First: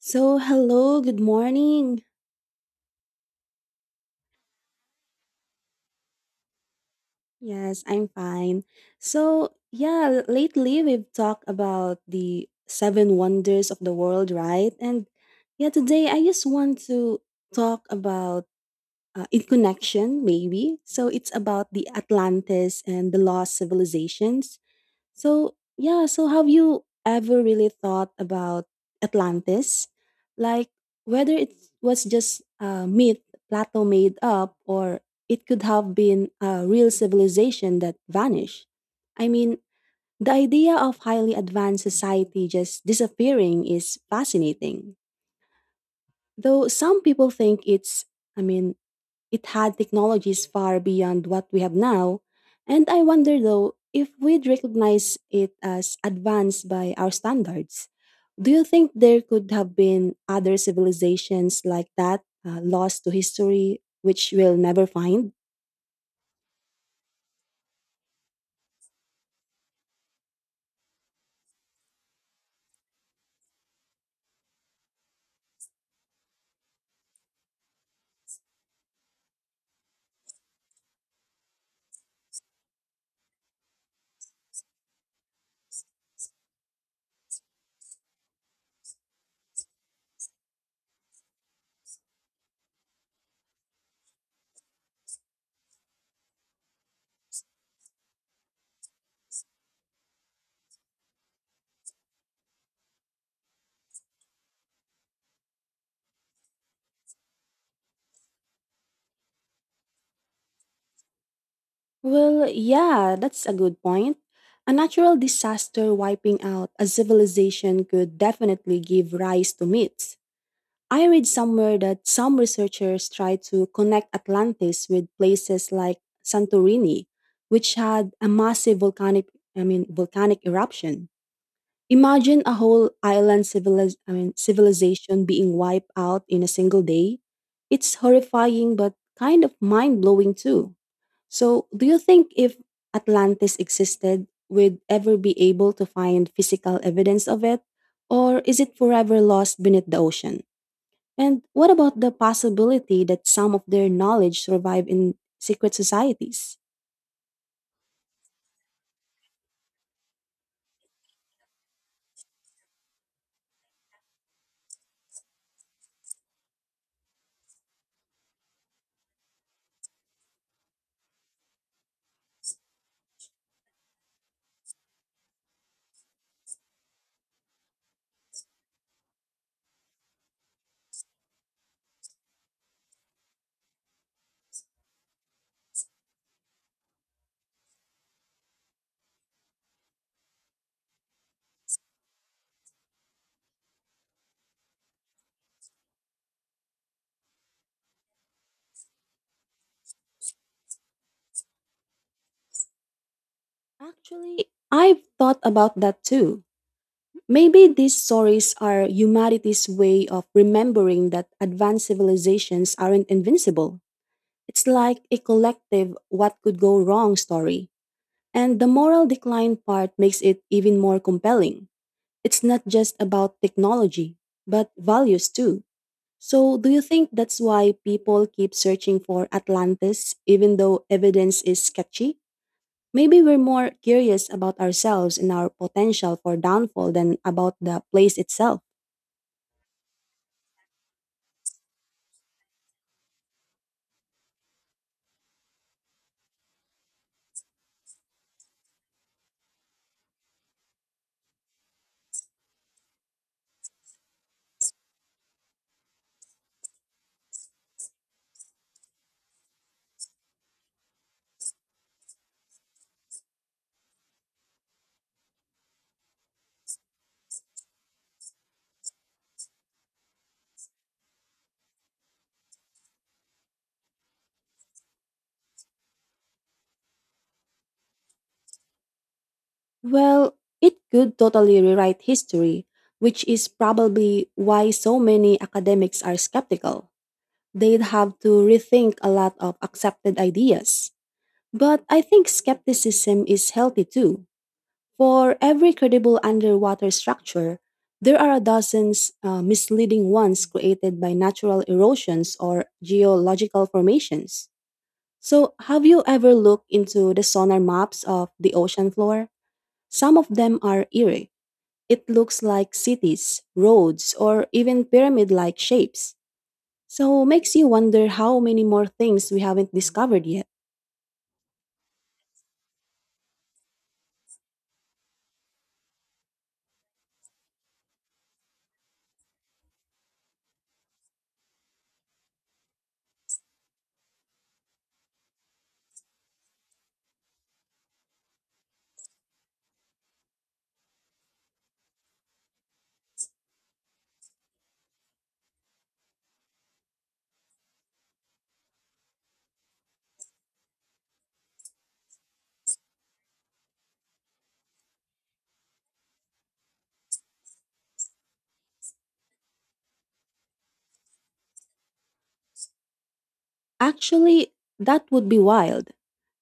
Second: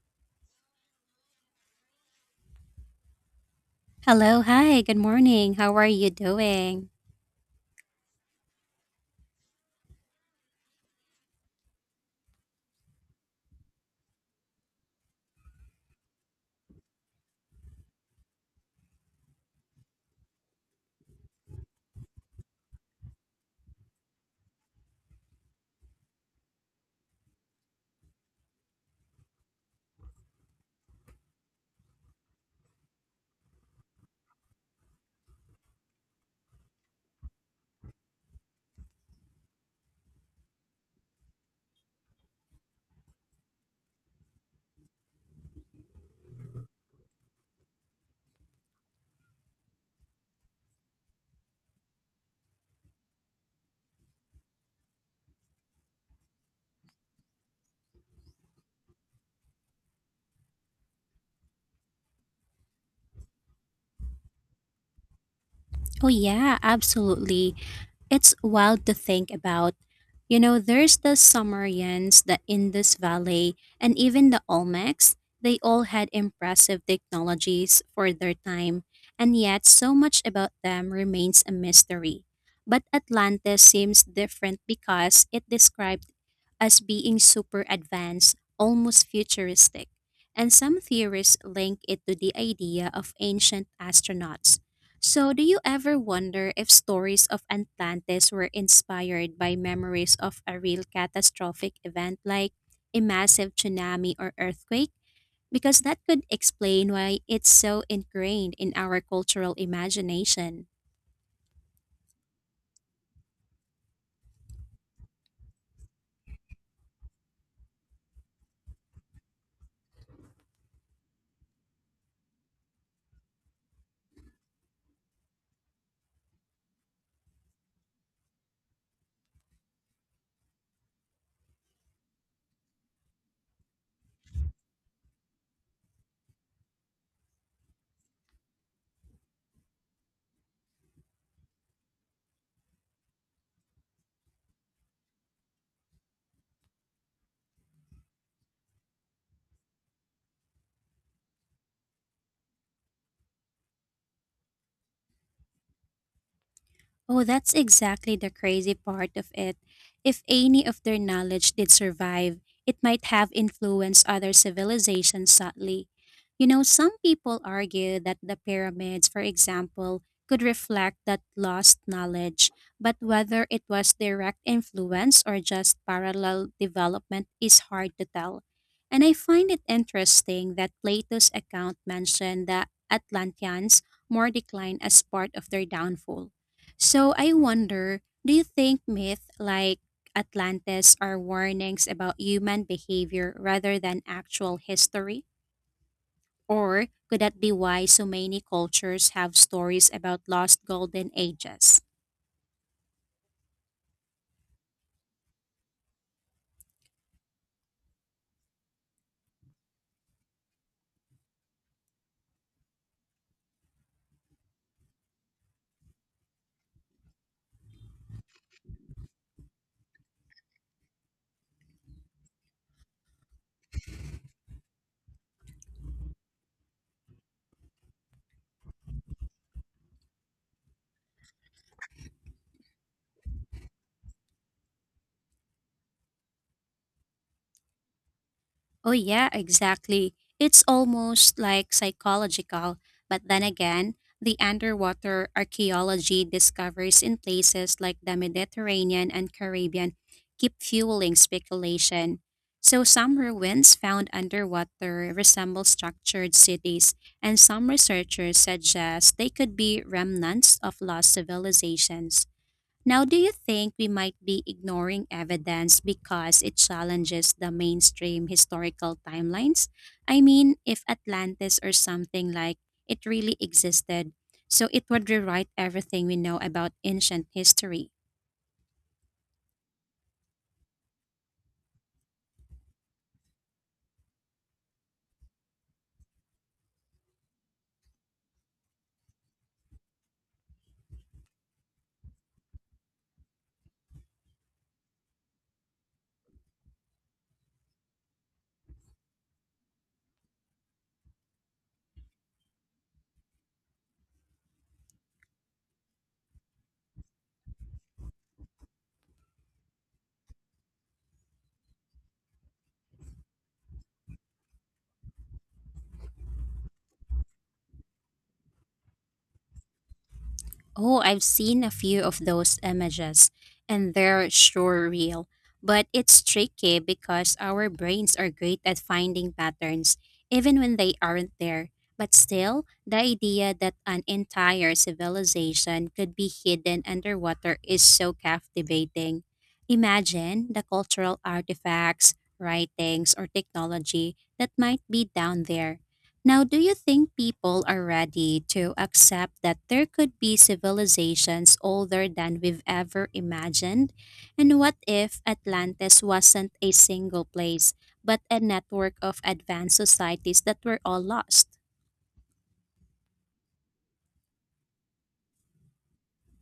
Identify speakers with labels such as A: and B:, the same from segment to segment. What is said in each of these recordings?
A: So, hello, good morning.
B: Hello, hi, good morning. How are you doing?
A: Yes, I'm fine. So, yeah, lately we've talked about the seven wonders of the world, right? And yeah, today I just want to talk about in connection, maybe. So, it's about the Atlantis and the lost civilizations. So, yeah, so have you ever really thought about Atlantis? Like whether it was just a myth Plato made up or it could have been a real civilization that vanished. I mean, the idea of highly advanced society just disappearing is fascinating. Though some people think it's, I mean, it had technologies far beyond what we have now, and I wonder though if we'd recognize it as advanced by our standards. Do you think there could have been other civilizations like that, lost to history, which we'll never find?
B: Oh, yeah, absolutely. It's wild to think about. You know, there's the Sumerians, the Indus Valley, and even the Olmecs. They all had impressive technologies for their time, and yet so much about them remains a mystery. But Atlantis seems different because it described as being super advanced, almost futuristic. And some theorists link it to the idea of ancient astronauts. So, do you ever wonder if stories of Atlantis were inspired by memories of a real catastrophic event like a massive tsunami or earthquake? Because that could explain why it's so ingrained in our cultural imagination.
A: Well, yeah, that's a good point. A natural disaster wiping out a civilization could definitely give rise to myths. I read somewhere that some researchers tried to connect Atlantis with places like Santorini, which had a massive volcanic I mean volcanic eruption. Imagine a whole island civilization being wiped out in a single day. It's horrifying but kind of mind-blowing too. So, do you think if Atlantis existed, we'd ever be able to find physical evidence of it or is it forever lost beneath the ocean? And what about the possibility that some of their knowledge survive in secret societies?
B: Oh, that's exactly the crazy part of it. If any of their knowledge did survive, it might have influenced other civilizations subtly. You know, some people argue that the pyramids, for example, could reflect that lost knowledge, but whether it was direct influence or just parallel development is hard to tell. And I find it interesting that Plato's account mentioned the Atlanteans more declined as part of their downfall. So I wonder, do you think myths like Atlantis are warnings about human behavior rather than actual history? Or could that be why so many cultures have stories about lost golden ages?
A: Actually, I've thought about that too. Maybe these stories are humanity's way of remembering that advanced civilizations aren't invincible. It's like a collective what could go wrong story. And the moral decline part makes it even more compelling. It's not just about technology, but values too. So, do you think that's why people keep searching for Atlantis even though evidence is sketchy? Maybe we're more curious about ourselves and our potential for downfall than about the place itself.
B: Oh, yeah, exactly. It's almost like psychological. But then again, the underwater archaeology discoveries in places like the Mediterranean and Caribbean keep fueling speculation. So, some ruins found underwater resemble structured cities, and some researchers suggest they could be remnants of lost civilizations. Now, do you think we might be ignoring evidence because it challenges the mainstream historical timelines? I mean, if Atlantis or something like it really existed, so it would rewrite everything we know about ancient history.
A: Well, it could totally rewrite history, which is probably why so many academics are skeptical. They'd have to rethink a lot of accepted ideas. But I think skepticism is healthy too. For every credible underwater structure, there are dozens misleading ones created by natural erosions or geological formations. So, have you ever looked into the sonar maps of the ocean floor? Some of them are eerie. It looks like cities, roads, or even pyramid like shapes. So, makes you wonder how many more things we haven't discovered yet.
B: Oh, I've seen a few of those images, and they're sure real. But it's tricky because our brains are great at finding patterns, even when they aren't there. But still, the idea that an entire civilization could be hidden underwater is so captivating. Imagine the cultural artifacts, writings, or technology that might be down there. Now, do you think people are ready to accept that there could be civilizations older than we've ever imagined? And what if Atlantis wasn't a single place, but a network of advanced societies that were all lost?
A: Actually, that would be wild.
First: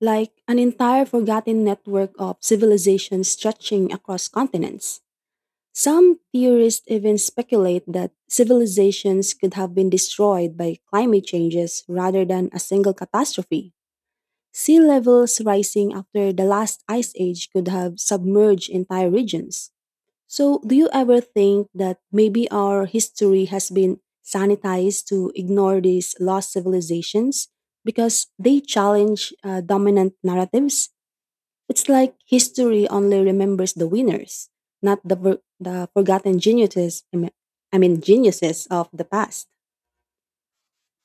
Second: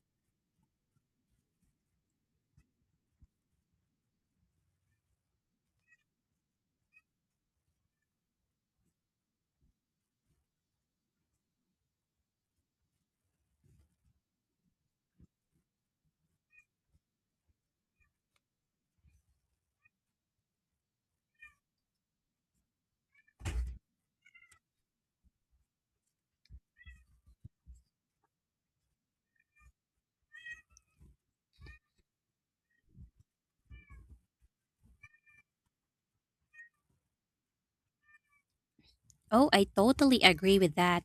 A: Like an entire forgotten network of civilizations stretching across continents. Some theorists even speculate that civilizations could have been destroyed by climate changes rather than a single catastrophe. Sea levels rising after the last ice age could have submerged entire regions. So, do you ever think that maybe our history has been sanitized to ignore these lost civilizations because they challenge dominant narratives? It's like history only remembers the winners, not the forgotten geniuses, I mean, geniuses of the past.
B: Oh, I totally agree with that.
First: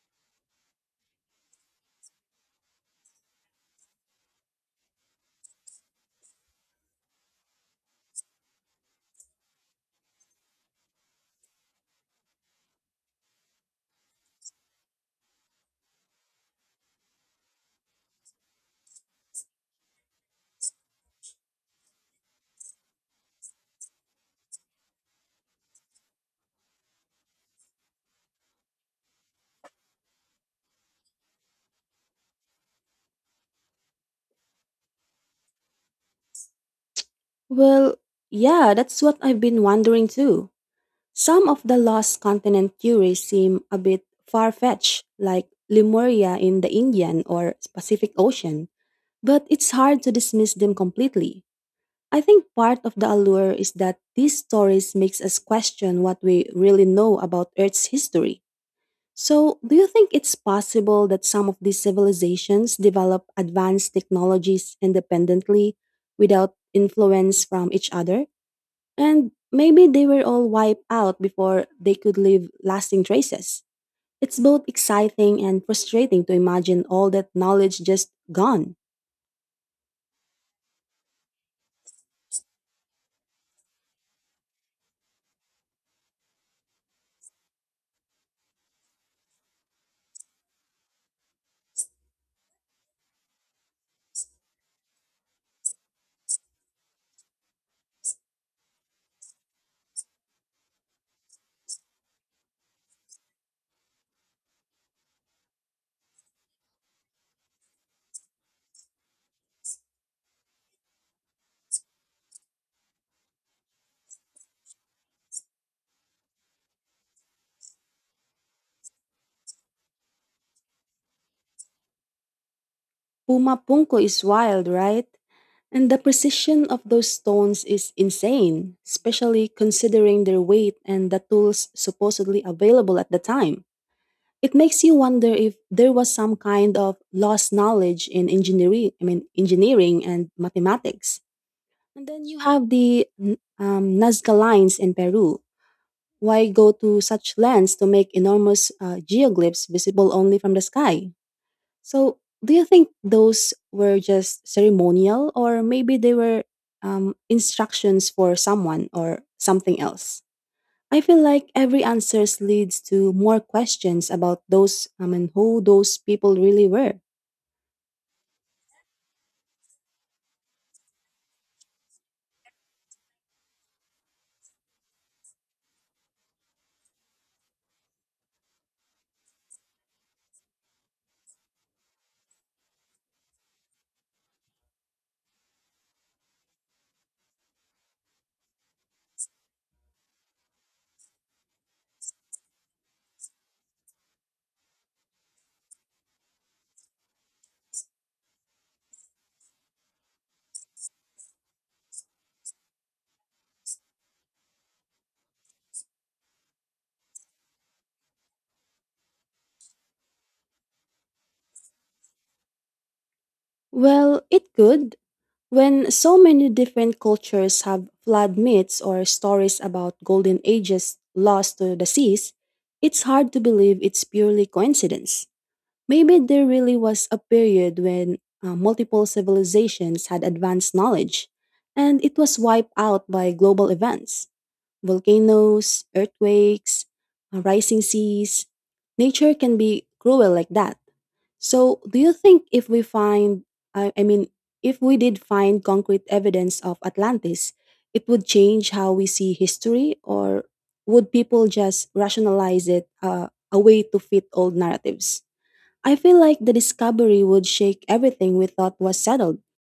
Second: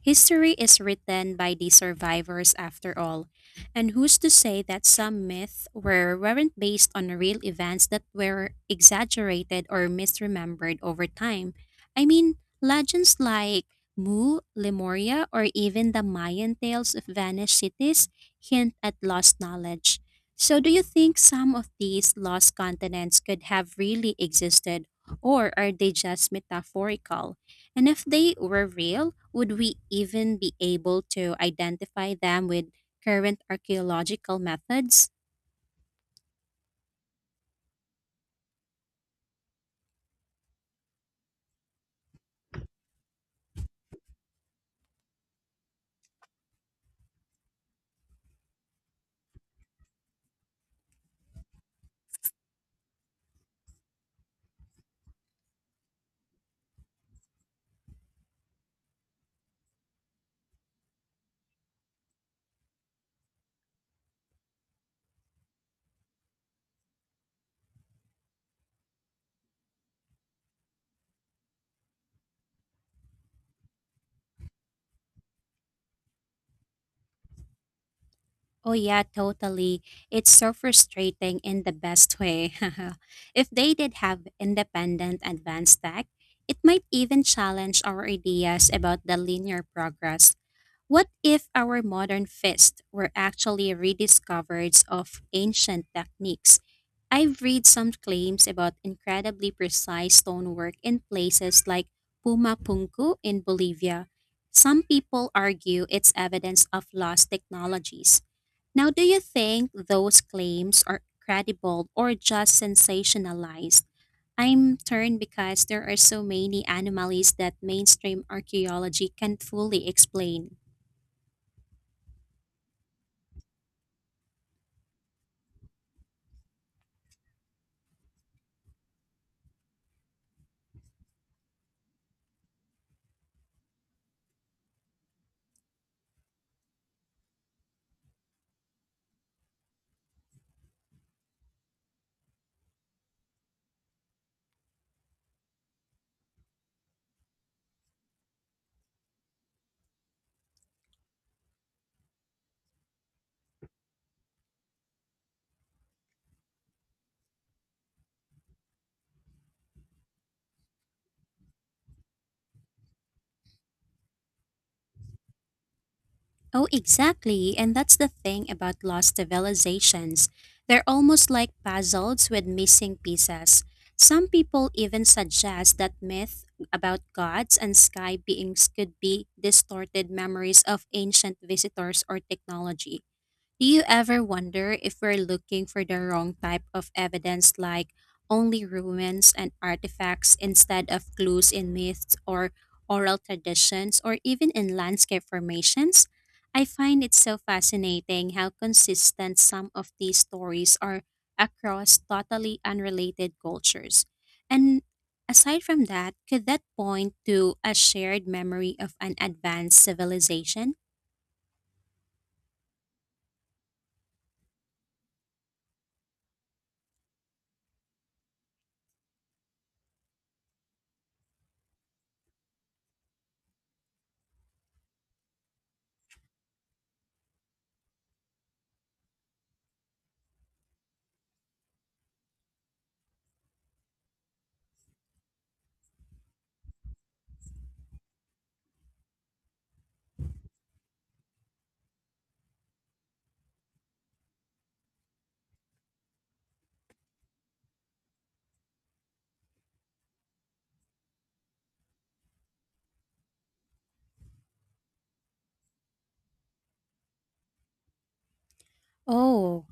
B: History is written by the survivors after all. And who's to say that some myths were, weren't based on real events that were exaggerated or misremembered over time? I mean, legends like Mu, Lemuria, or even the Mayan tales of vanished cities hint at lost knowledge. So, do you think some of these lost continents could have really existed, or are they just metaphorical? And if they were real, would we even be able to identify them with current archaeological methods?
A: Well, yeah, that's what I've been wondering too. Some of the lost continent theories seem a bit far fetched, like Lemuria in the Indian or Pacific Ocean. But it's hard to dismiss them completely. I think part of the allure is that these stories makes us question what we really know about Earth's history. So, do you think it's possible that some of these civilizations develop advanced technologies independently without influence from each other? And maybe they were all wiped out before they could leave lasting traces. It's both exciting and frustrating to imagine all that knowledge just
B: Oh,
A: gone.
B: yeah, totally. It's so frustrating in the best way. If they did have independent advanced tech, it might even challenge our ideas about the linear progress. What if our modern fists were actually rediscoveries of ancient techniques? I've read some claims about incredibly precise stonework in places like Pumapunku in Bolivia. Some people argue it's evidence of lost technologies. Now, do you think those claims are credible or just sensationalized? I'm turned because there are so many anomalies that mainstream archaeology can't fully explain.
A: Pumapungko is wild, right? And the precision of those stones is insane, especially considering their weight and the tools supposedly available at the time. It makes you wonder if there was some kind of lost knowledge in engineering, I mean engineering and mathematics. And then you have the Nazca lines in Peru. Why go to such lengths to make enormous geoglyphs visible only from the sky? So, do you think those were just ceremonial, or maybe they were instructions for someone or something else? I feel like every answer leads to more questions about who those people really
B: Oh,
A: were.
B: exactly. And that's the thing about lost civilizations. They're almost like puzzles with missing pieces. Some people even suggest that myth about gods and sky beings could be distorted memories of ancient visitors or technology. Do you ever wonder if we're looking for the wrong type of evidence, like only ruins and artifacts instead of clues in myths or oral traditions or even in landscape formations? I find it so fascinating how consistent some of these stories are across totally unrelated cultures. And aside from that, could that point to a shared memory of an advanced civilization?
A: Well, it could. When so many different cultures have flood myths or stories about golden ages lost to the seas, it's hard to believe it's purely coincidence. Maybe there really was a period when multiple civilizations had advanced knowledge, and it was wiped out by global events volcanoes, earthquakes, rising seas. Nature can be cruel like that. So, do you think if we find, I mean, if we did find concrete evidence of Atlantis, it would change how we see history, or would people just rationalize it a way to fit old narratives? I feel like the discovery would shake everything we thought was settled.
B: Oh,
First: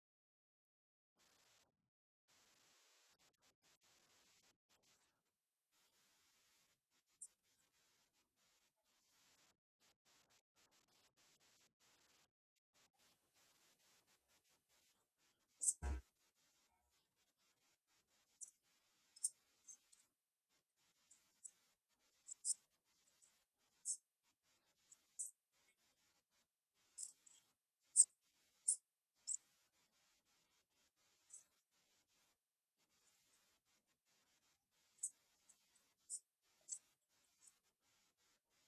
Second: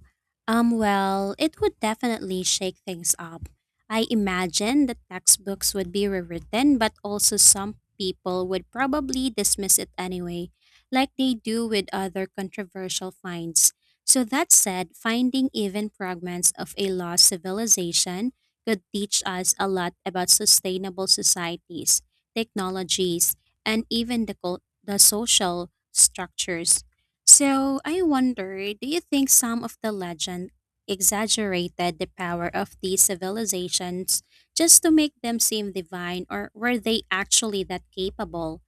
B: well, it would definitely shake things up. I imagine that textbooks would be rewritten, but also some people would probably dismiss it anyway, like they do with other controversial finds. So, that said, finding even fragments of a lost civilization could teach us a lot about sustainable societies, technologies, and even the, the social structures. So I wonder, do you think some of the legend exaggerated the power of these civilizations just to make them seem divine, or were they actually that capable?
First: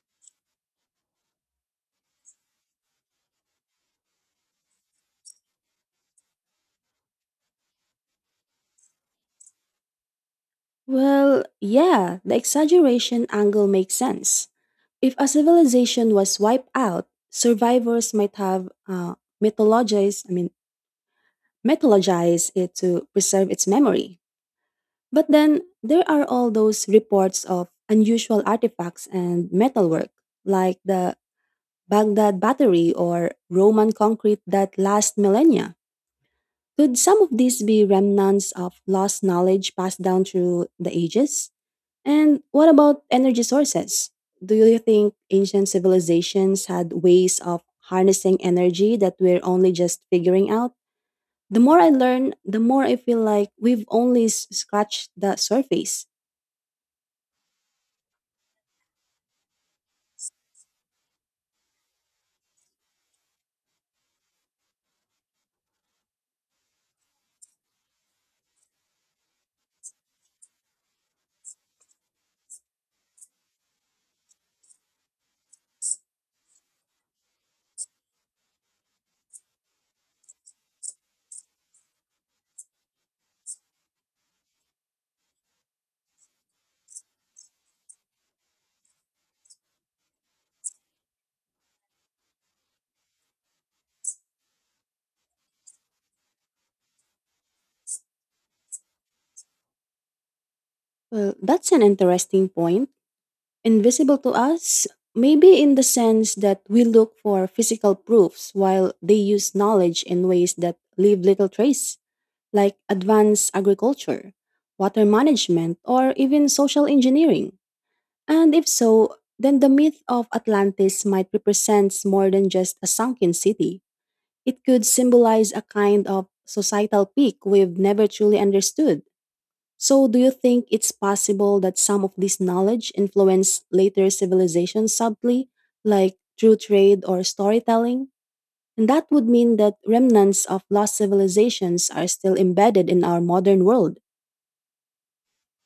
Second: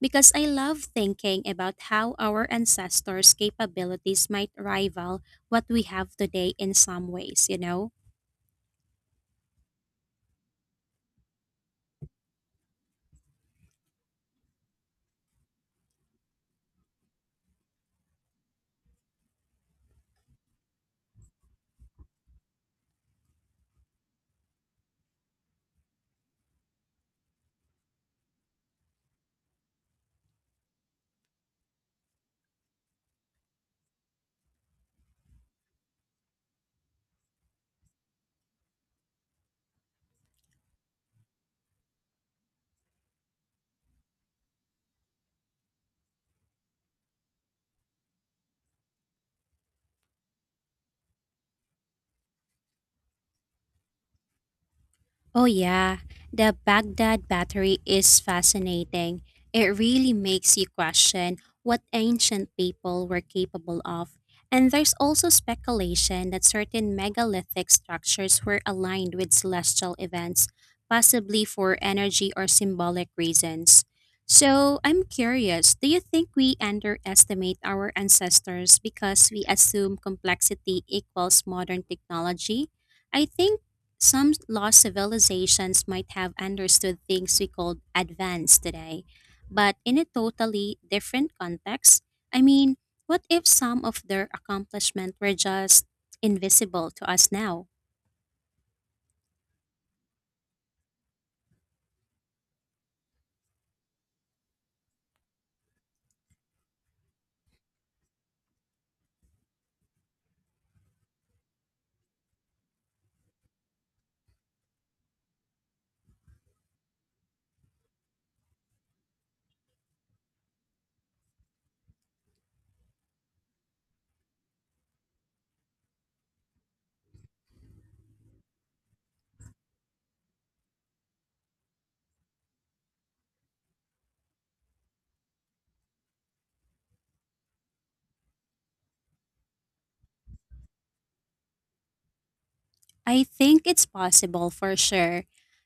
B: Because I love thinking about how our ancestors' capabilities might rival what we have today in some ways, you know?
A: Well, yeah, the exaggeration angle makes sense. If a civilization was wiped out, survivors might have mythologized, I mean, mythologized it to preserve its memory. But then there are all those reports of unusual artifacts and metalwork, like the Baghdad Battery or Roman concrete that last millennia. Could some of these be remnants of lost knowledge passed down through the ages? And what about energy sources? Do you think ancient civilizations had ways of harnessing energy that we're only just figuring out? The more I learn, the more I feel like we've only scratched the
B: Oh, yeah.
A: surface.
B: The Baghdad Battery is fascinating. It really makes you question what ancient people were capable of. And there's also speculation that certain megalithic structures were aligned with celestial events, possibly for energy or symbolic reasons. So, I'm curious, do you think we underestimate our ancestors because we assume complexity equals modern technology? I think some lost civilizations might have understood things we called advanced today, but in a totally different context. I mean, what if some of their accomplishments were just invisible to us now?
A: Well, that's an interesting point. Invisible to us, maybe in the sense that we look for physical proofs while they use knowledge in ways that leave little trace. Like advanced agriculture, water management, or even social engineering? And if so, then the myth of Atlantis might represent more than just a sunken city. It could symbolize a kind of societal peak we've never truly understood. So, do you think it's possible that some of this knowledge influenced later civilizations subtly, like through trade or storytelling? And that would mean that remnants of lost civilizations are still embedded in our
B: I think
A: modern
B: it's
A: world.
B: possible for sure.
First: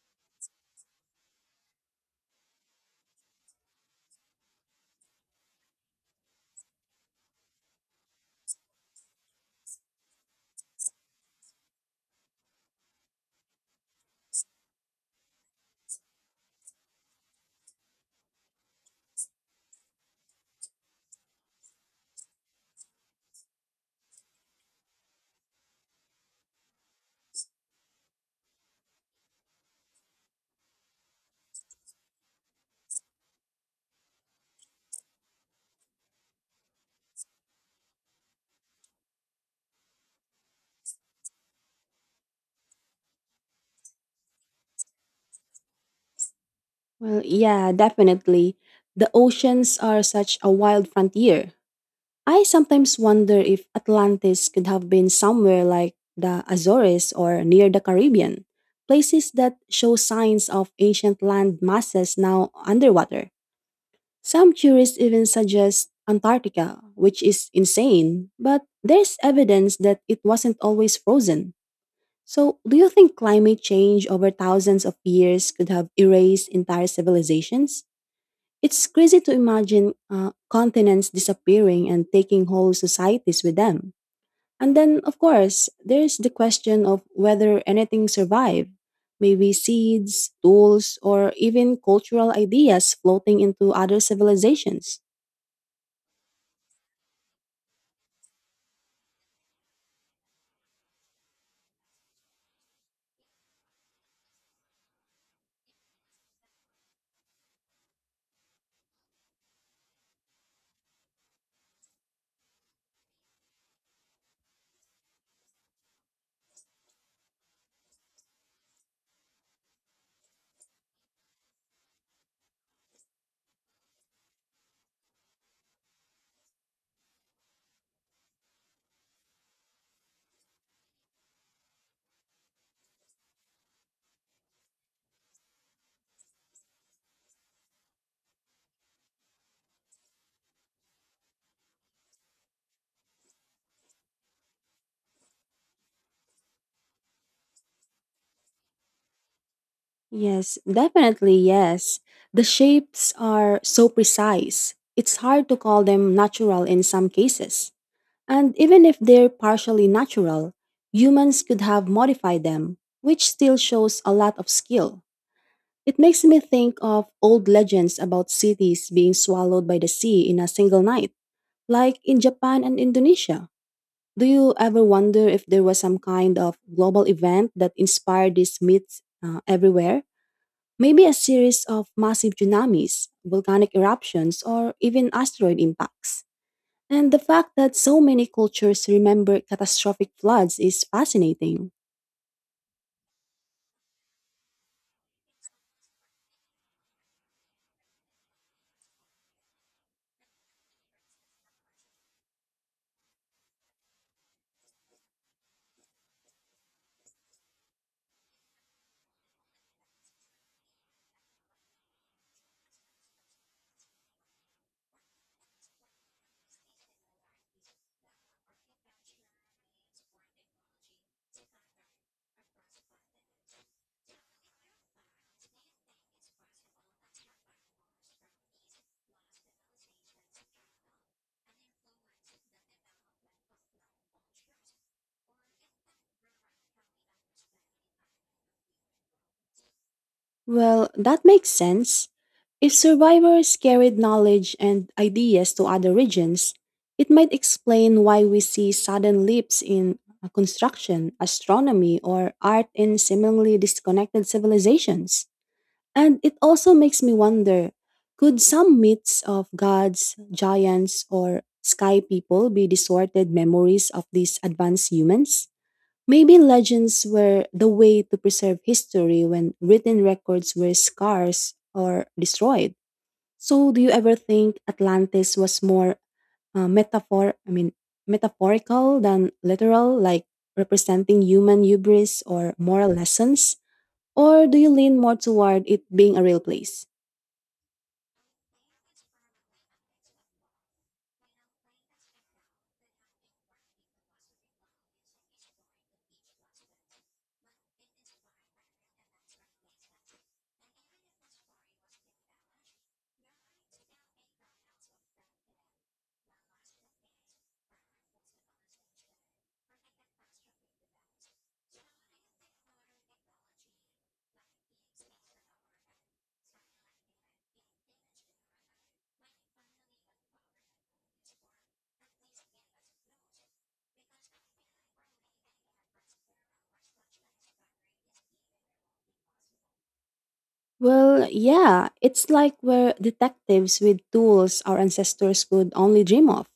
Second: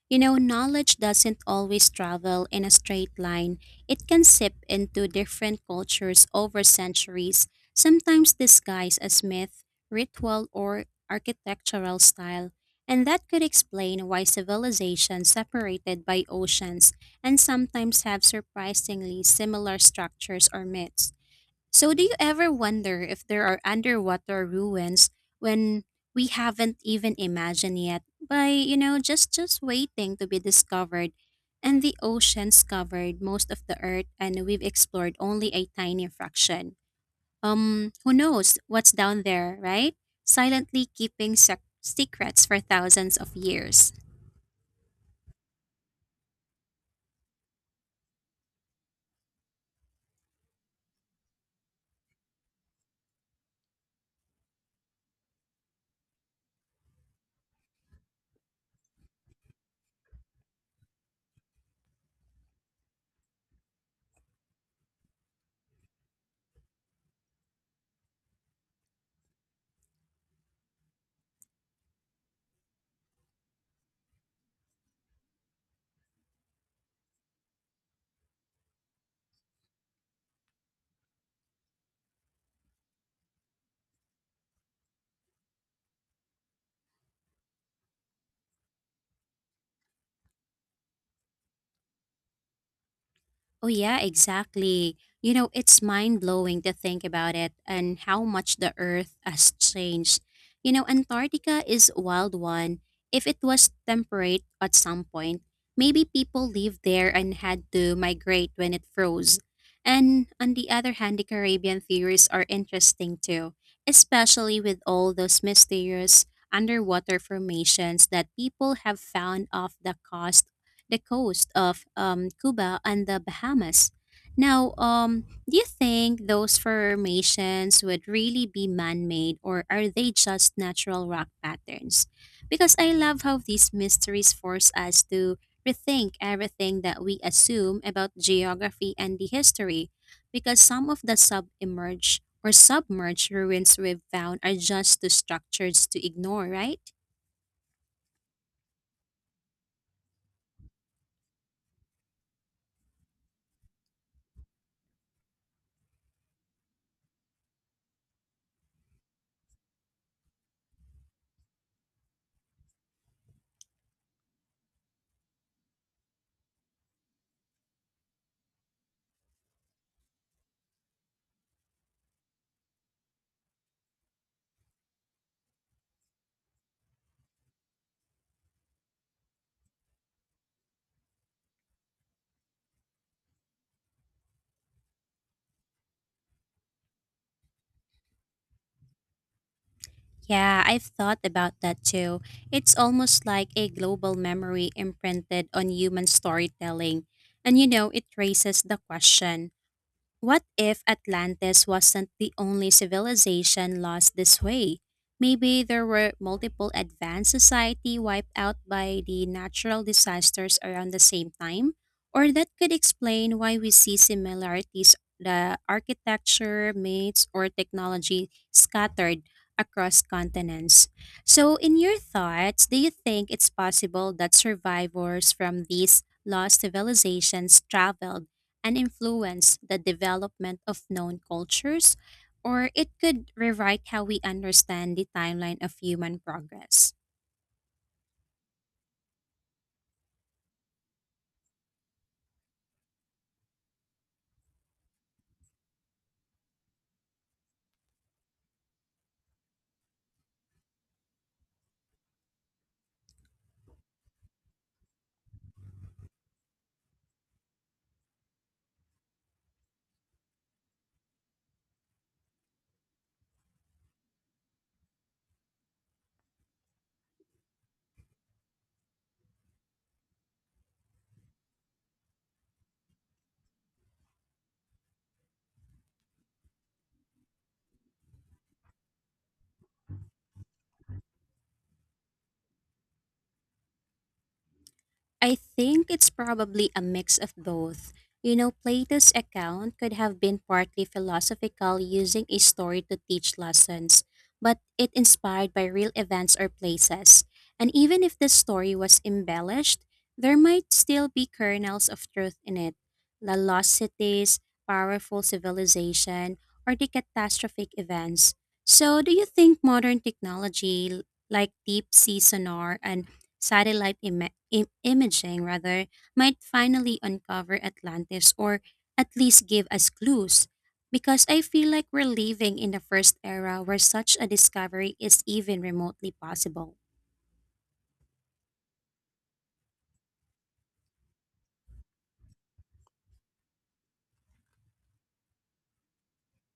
B: You know, knowledge doesn't always travel in a straight line. It can sip into different cultures over centuries, sometimes disguised as myth, ritual, or architectural style. And that could explain why civilizations separated by oceans and sometimes have surprisingly similar structures or myths. So, do you ever wonder if there are underwater ruins when we haven't even imagined yet by, you know, just waiting to be discovered? And the oceans covered most of the earth and we've explored only a tiny fraction. Who knows what's down there, right? Silently keeping secrets for thousands of years.
A: Well, yeah, definitely. The oceans are such a wild frontier. I sometimes wonder if Atlantis could have been somewhere like the Azores or near the Caribbean, places that show signs of ancient land masses now underwater. Some theorists even suggest Antarctica, which is insane, but there's evidence that it wasn't always frozen. So, do you think climate change over thousands of years could have erased entire civilizations? It's crazy to imagine continents disappearing and taking whole societies with them. And then, of course, there's the question of whether anything survived. Maybe seeds, tools, or even cultural ideas floating
B: Oh,
A: into other
B: yeah, exactly.
A: civilizations.
B: You know, it's mind blowing to think about it and how much the Earth has changed. You know, Antarctica is a wild one. If it was temperate at some point, maybe people lived there and had to migrate when it froze. And on the other hand, the Caribbean theories are interesting too, especially with all those mysterious underwater formations that people have found off the coast of Cuba and the Bahamas. Now, um, do you think those formations would really be man made or are they just natural rock patterns? Because I love how these mysteries force us to rethink everything that we assume about geography and the history, because some of the sub emerge or submerged ruins we've found are just too structures to ignore, right?
A: Yes, definitely yes. The shapes are so precise, it's hard to call them natural in some cases. And even if they're partially natural, humans could have modified them, which still shows a lot of skill. It makes me think of old legends about cities being swallowed by the sea in a single night, like in Japan and Indonesia. Do you ever wonder if there was some kind of global event that inspired these myths everywhere? Maybe a series of massive tsunamis, volcanic eruptions, or even asteroid impacts. And the fact that so many cultures remember catastrophic floods
B: Yeah,
A: is
B: I've thought about
A: fascinating.
B: that too. It's almost like a global memory imprinted on human storytelling. And you know, it raises the question, what if Atlantis wasn't the only civilization lost this way? Maybe there were multiple advanced society wiped out by the natural disasters around the same time, or that could explain why we see similarities the architecture, myths, or technology scattered across continents. So in your thoughts, do you think it's possible that survivors from these lost civilizations traveled and influence the development of known cultures, or it could rewrite how we understand the timeline of human progress.
A: Well, that makes sense. If survivors carried knowledge and ideas to other regions, it might explain why we see sudden leaps in construction, astronomy, or art in seemingly disconnected civilizations. And it also makes me wonder could some myths of gods, giants, or sky people be distorted memories of these advanced humans? Maybe legends were the way to preserve history when written records were scarce or destroyed. So, do you ever think Atlantis was more uh, metaphor? I mean, metaphorical than literal, like representing human hubris or moral lessons? Or do you lean more
B: I
A: toward it
B: think it's
A: being a real
B: probably a
A: place?
B: mix of both. You know, Plato's account could have been partly philosophical, using a story to teach lessons, but it inspired by real events or places. And even if the story was embellished, there might still be kernels of truth in it. The lost cities, powerful civilization, or the catastrophic events. So, do you think modern technology like deep sea sonar and satellite imaging rather might finally uncover Atlantis or at least give us clues because I feel like we're living in the first era where such a discovery is even remotely possible.
A: Well, yeah, it's like we're detectives with tools our ancestors could only dream of.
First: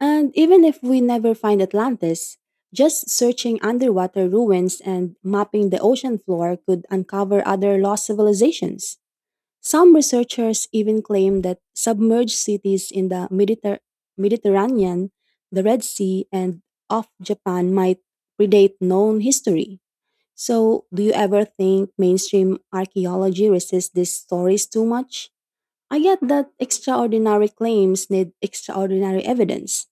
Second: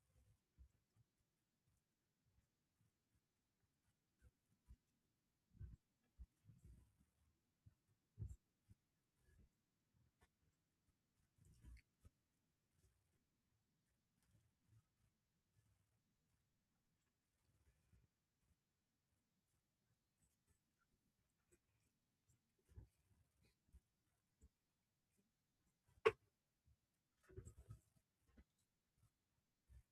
A: And even if we never find Atlantis, just searching underwater ruins and mapping the ocean floor could uncover other lost civilizations. Some researchers even claim that submerged cities in the Mediterranean, the Red Sea, and off Japan might predate known history. So, do you ever think mainstream archaeology resists these stories too much? I get that extraordinary claims need extraordinary evidence,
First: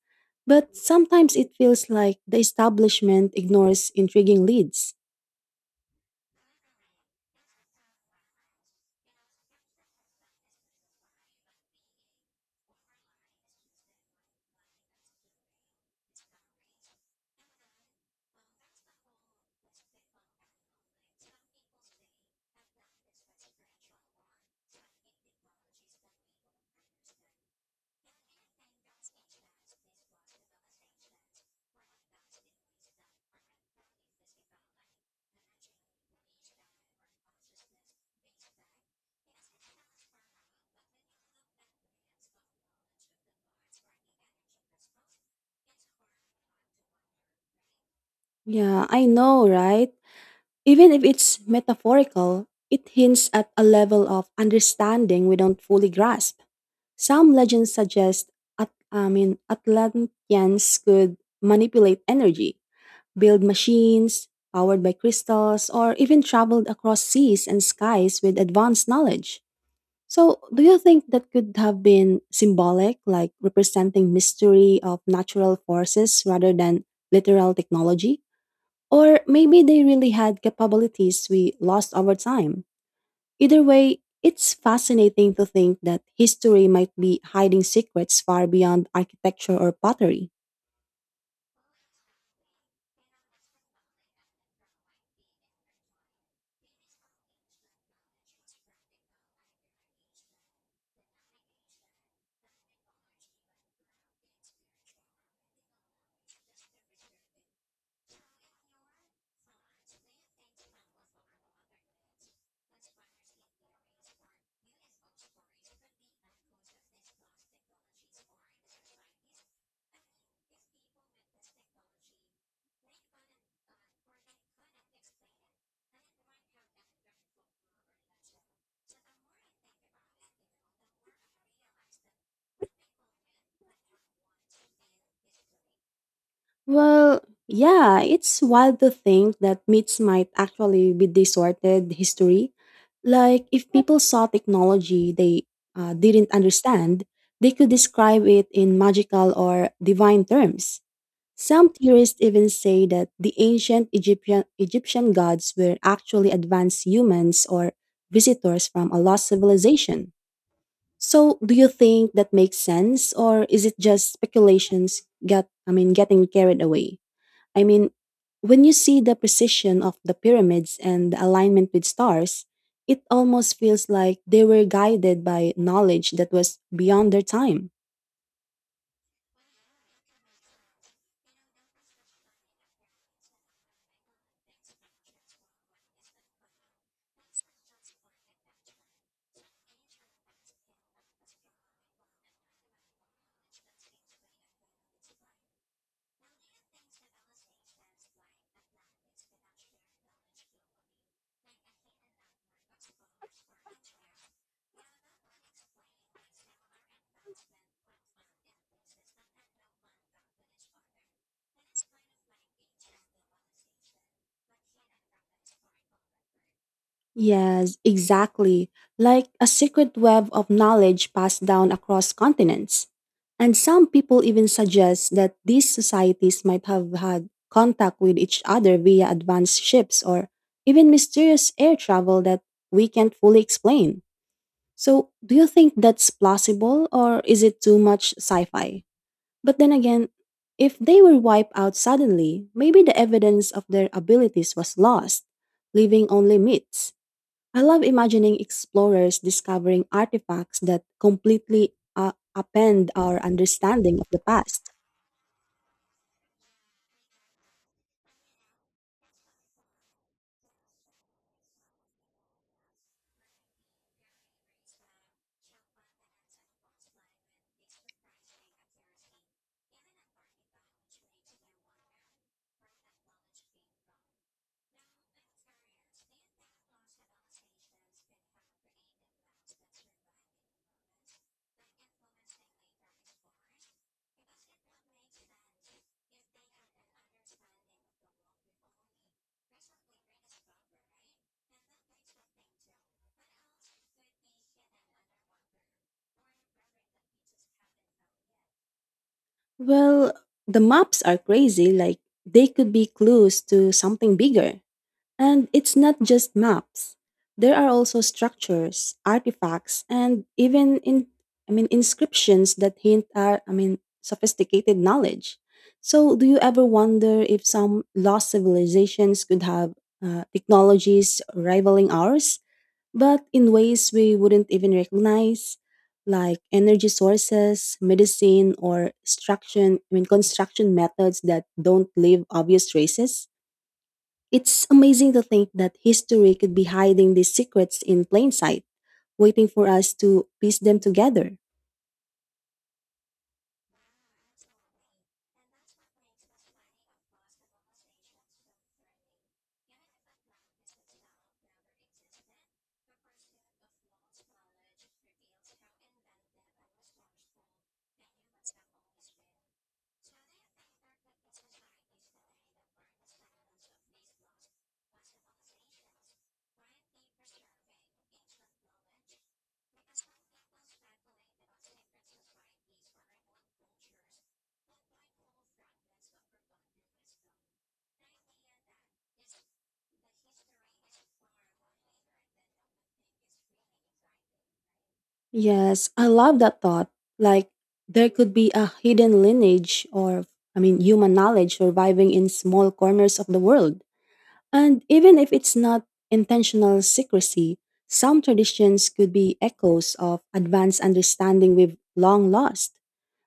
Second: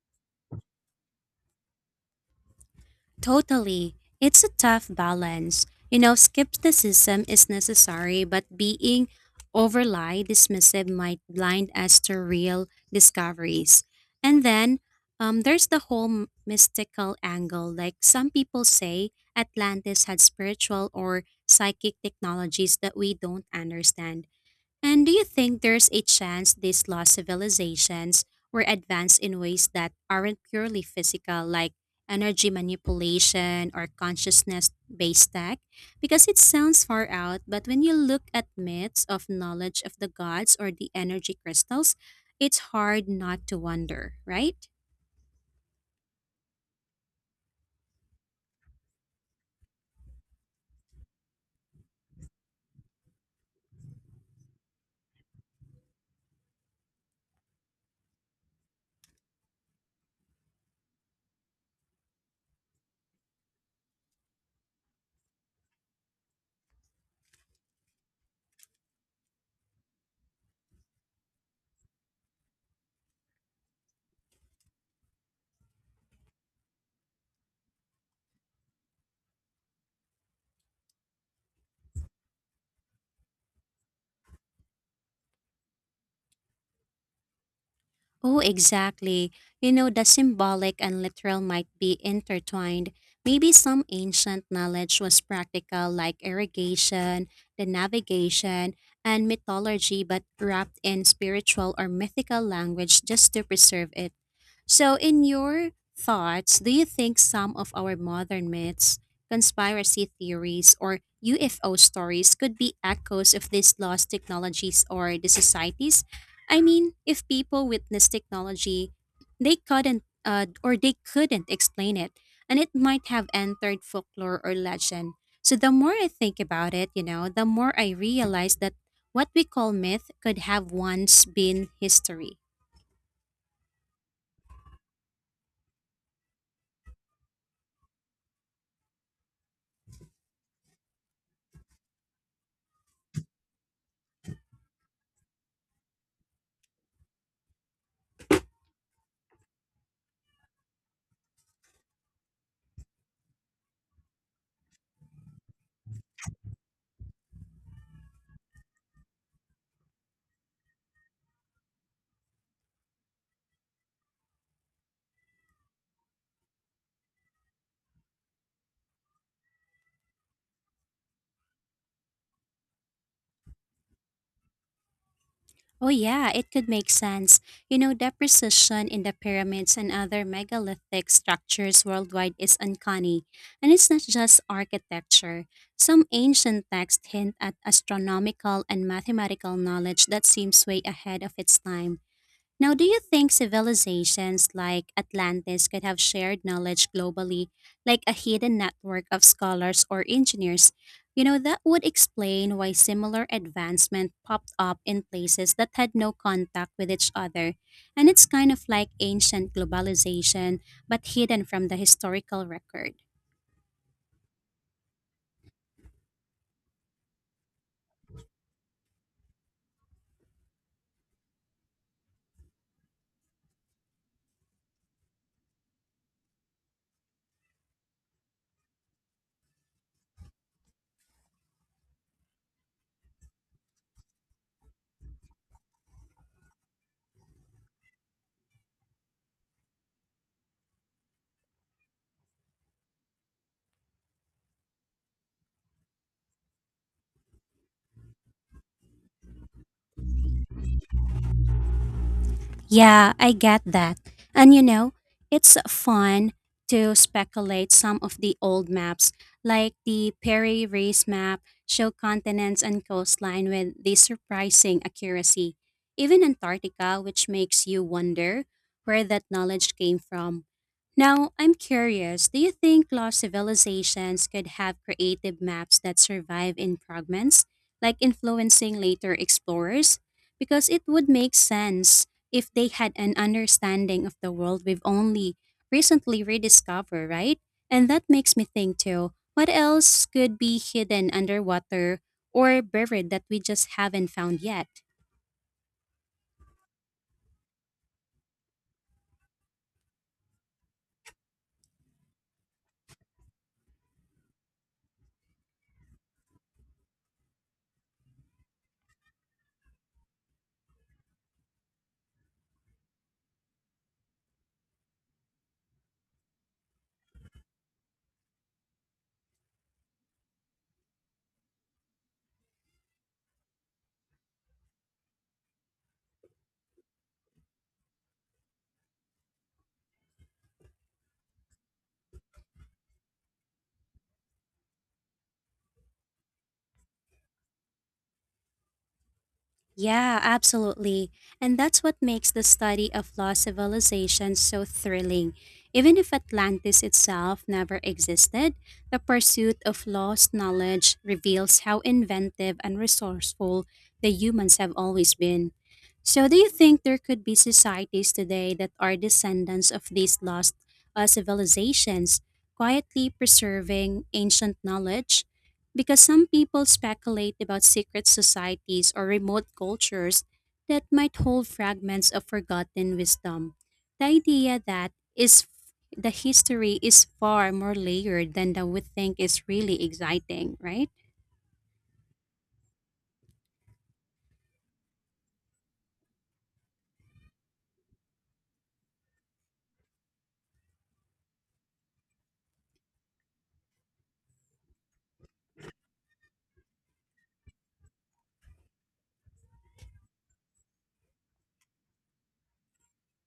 A: but sometimes it feels like the establishment ignores
B: Totally. It's
A: intriguing
B: a tough
A: leads.
B: balance. You know, skepticism is necessary, but being overly dismissive might blind us to real discoveries. And then There's the whole mystical angle. Like some people say, Atlantis had spiritual or psychic technologies that we don't understand. And do you think there's a chance these lost civilizations were advanced in ways that aren't purely physical, like energy manipulation or consciousness based tech? Because it sounds far out, but when you look at myths of knowledge of the gods or the energy crystals, it's hard not to wonder, right?
A: Yeah, I know, right? Even if it's metaphorical, it hints at a level of understanding we don't fully grasp. Some legends suggest Atlanteans could manipulate energy, build machines powered by crystals, or even traveled across seas and skies with advanced knowledge. So, do you think that could have been symbolic, like representing mystery of natural forces rather than literal technology? Or maybe they really had capabilities we lost over time. Either way, it's fascinating to think that history might be hiding secrets
B: Oh,
A: far beyond
B: exactly.
A: architecture or
B: You know, the
A: pottery.
B: symbolic and literal might be intertwined. Maybe some ancient knowledge was practical, like irrigation, the navigation, and mythology, but wrapped in spiritual or mythical language just to preserve it. So, in your thoughts, do you think some of our modern myths, conspiracy theories, or UFO stories could be echoes of these lost technologies or the societies? I mean, if people witness technology, they couldn't explain it, and it might have entered folklore or legend. So, the more I think about it, you know, the more I realize that what we call myth could have once been history.
A: Well, yeah, it's wild to think that myths might actually be distorted history. Like, if people saw technology they didn't understand, they could describe it in magical or divine terms. Some theorists even say that the ancient Egyptian gods were actually advanced humans or visitors from a lost civilization. So, do you think that makes sense, or is it just speculations? Getting carried away. I mean, when you see the precision of the pyramids and the alignment with stars, it almost feels like they were guided by
B: Oh,
A: knowledge
B: yeah,
A: that
B: it
A: was
B: could make
A: beyond their
B: sense.
A: time.
B: You know, the precision in the pyramids and other megalithic structures worldwide is uncanny. And it's not just architecture. Some ancient texts hint at astronomical and mathematical knowledge that seems way ahead of its time. Now, do you think civilizations like Atlantis could have shared knowledge globally, like a hidden network of scholars or engineers? You know, that would explain why similar advancement popped up in places that had no contact with each other. And it's kind of like ancient globalization, but hidden from the historical record.
A: Yes, exactly. Like a secret web of knowledge passed down across continents. And some people even suggest that these societies might have had contact with each other via advanced ships or even mysterious air travel that we can't fully explain. So, do you think that's plausible or is it too much sci fi? But then again, if they were wiped out suddenly, maybe the evidence of their abilities was lost, leaving only myths. I love imagining explorers discovering artifacts that completely upend
B: Yeah,
A: our
B: I get that.
A: understanding of the
B: And you
A: past.
B: know, it's fun to speculate some of the old maps, like the Perry Race map, show continents and coastline with the surprising accuracy. Even Antarctica, which makes you wonder where that knowledge came from. Now, I'm curious, do you think lost civilizations could have creative maps that survive in fragments, like influencing later explorers? Because it would make sense if they had an understanding of the world we've only recently rediscovered, right? And that makes me think too, what else could be hidden underwater or buried that we just haven't found yet?
A: Well, the maps are crazy, like, they could be clues to something bigger. And it's not just maps. There are also structures, artifacts, and even in I mean inscriptions that hint at sophisticated knowledge. So do you ever wonder if some lost civilizations could have technologies rivaling ours, but in ways we wouldn't even recognize, like energy sources, medicine, or construction I mean construction methods that don't leave obvious traces? It's amazing to think that history could be hiding these secrets in plain sight, waiting for us
B: Yeah,
A: to piece them
B: absolutely.
A: together.
B: And that's what makes the study of lost civilizations so thrilling. Even if Atlantis itself never existed, the pursuit of lost knowledge reveals how inventive and resourceful the humans have always been. So, do you think there could be societies today that are descendants of these lost civilizations, quietly preserving ancient knowledge? Because some people speculate about secret societies or remote cultures that might hold fragments of forgotten wisdom. The idea that is the history is far more layered than that we think is really exciting, right?
A: Yes, I love that thought. Like, there could be a hidden lineage or, I mean, human knowledge surviving in small corners of the world. And even if it's not intentional secrecy, some traditions could be echoes of advanced understanding we've long lost.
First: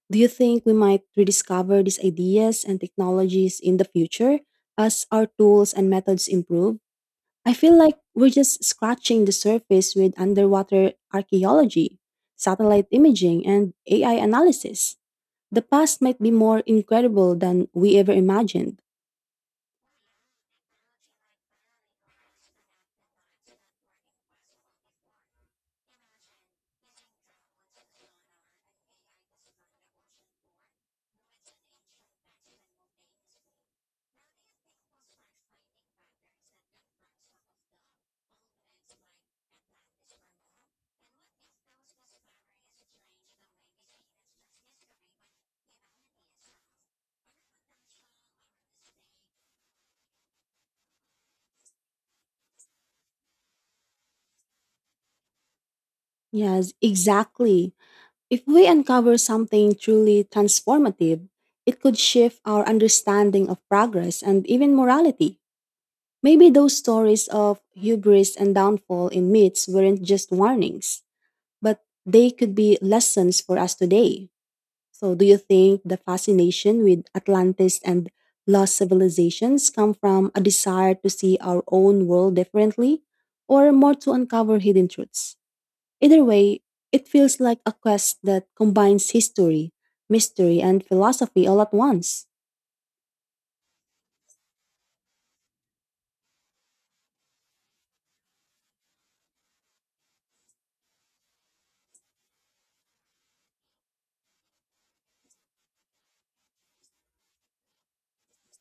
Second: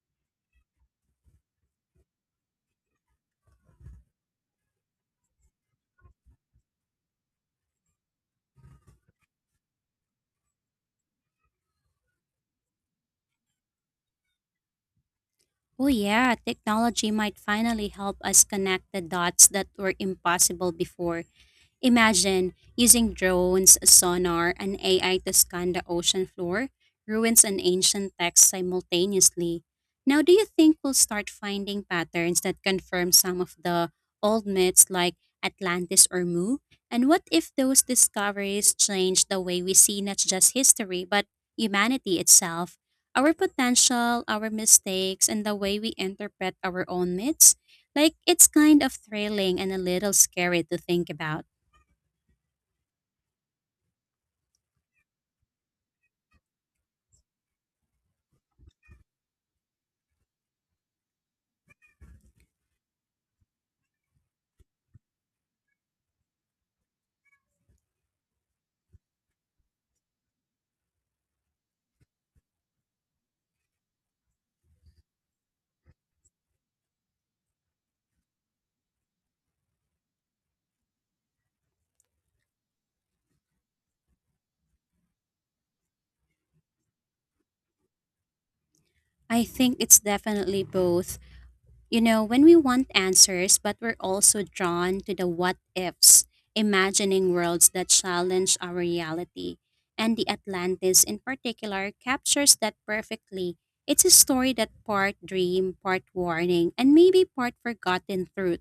A: Do you think we might rediscover these ideas and technologies in the future as our tools and methods improve? I feel like we're just scratching the surface with underwater archaeology, satellite imaging, and AI analysis. The
B: Oh
A: past might be
B: yeah,
A: more
B: technology
A: incredible
B: might
A: than
B: finally
A: we ever
B: help us
A: imagined.
B: connect the dots that were impossible before. Imagine using drones, sonar, and AI to scan the ocean floor, ruins, and ancient texts simultaneously. Now, do you think we'll start finding patterns that confirm some of the old myths like Atlantis or Mu? And what if those discoveries change the way we see not just history, but humanity itself? Our potential, our mistakes, and the way we interpret our own myths? Like, it's kind of thrilling and a little scary to think about.
A: Yes, exactly. If we uncover something truly transformative, it could shift our understanding of progress and even morality. Maybe those stories of hubris and downfall in myths weren't just warnings, but they could be lessons for us today. So, do you think the fascination with Atlantis and lost civilizations come from a desire to see our own world differently or more to uncover hidden truths? Either way, it feels like a quest that combines
B: I
A: history,
B: think it's
A: mystery,
B: definitely
A: and
B: both.
A: philosophy all at
B: You know,
A: once.
B: when we want answers, but we're also drawn to the what ifs, imagining worlds that challenge our reality. And the Atlantis, in particular, captures that perfectly. It's a story that part dream, part warning, and maybe part forgotten truth.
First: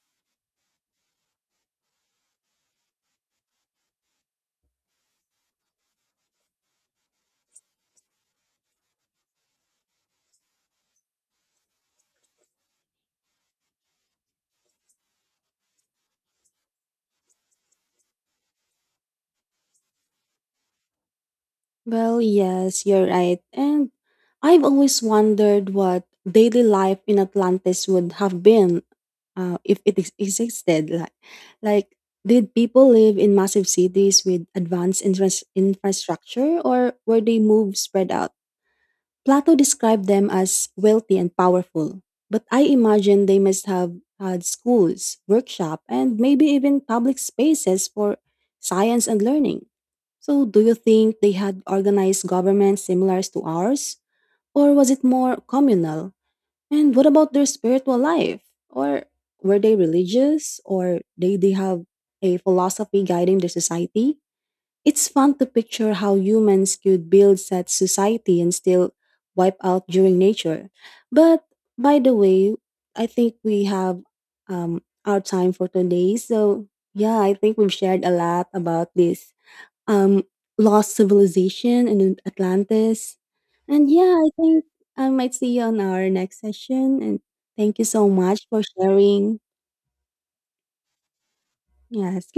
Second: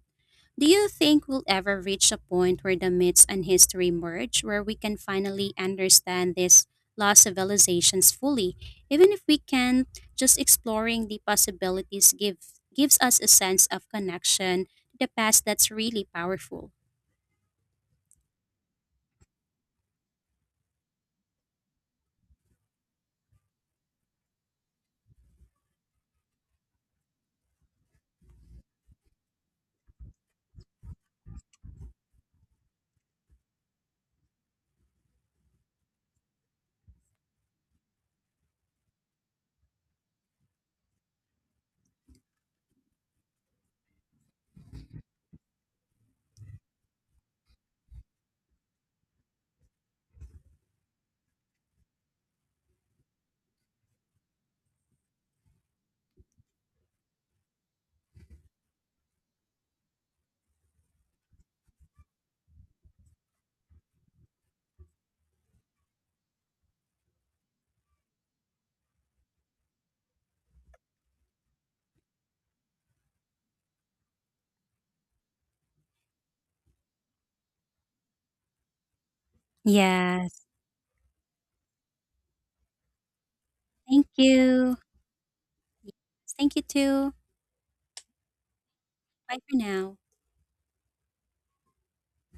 B: Do you think we'll ever reach a point where the myths and history merge, where we can finally understand these lost civilizations fully, even if we can just exploring the possibilities give gives us a sense of connection to the past that's really powerful.
A: Well, yes, you're right. And I've always wondered what daily life in Atlantis would have been if it existed. Like, did people live in massive cities with advanced infrastructure, or were they moved spread out? Plato described them as wealthy and powerful, but I imagine they must have had schools, workshop, and maybe even public spaces for science and learning. So, do you think they had organized governments similar to ours? Or was it more communal? And what about their spiritual life? Or were they religious? Or did they have a philosophy guiding their society? It's fun to picture how humans could build such society and still wipe out during nature. But by the way, I think we have our time for today. So yeah, I think we've shared a lot about this um,
B: Yes.
A: lost civilization and Atlantis. And
B: Thank
A: yeah, I think
B: you.
A: I might see you on
B: Yes,
A: our next
B: thank you
A: session.
B: too.
A: And thank you so much for
B: Bye
A: sharing.
B: for now.
A: Yes,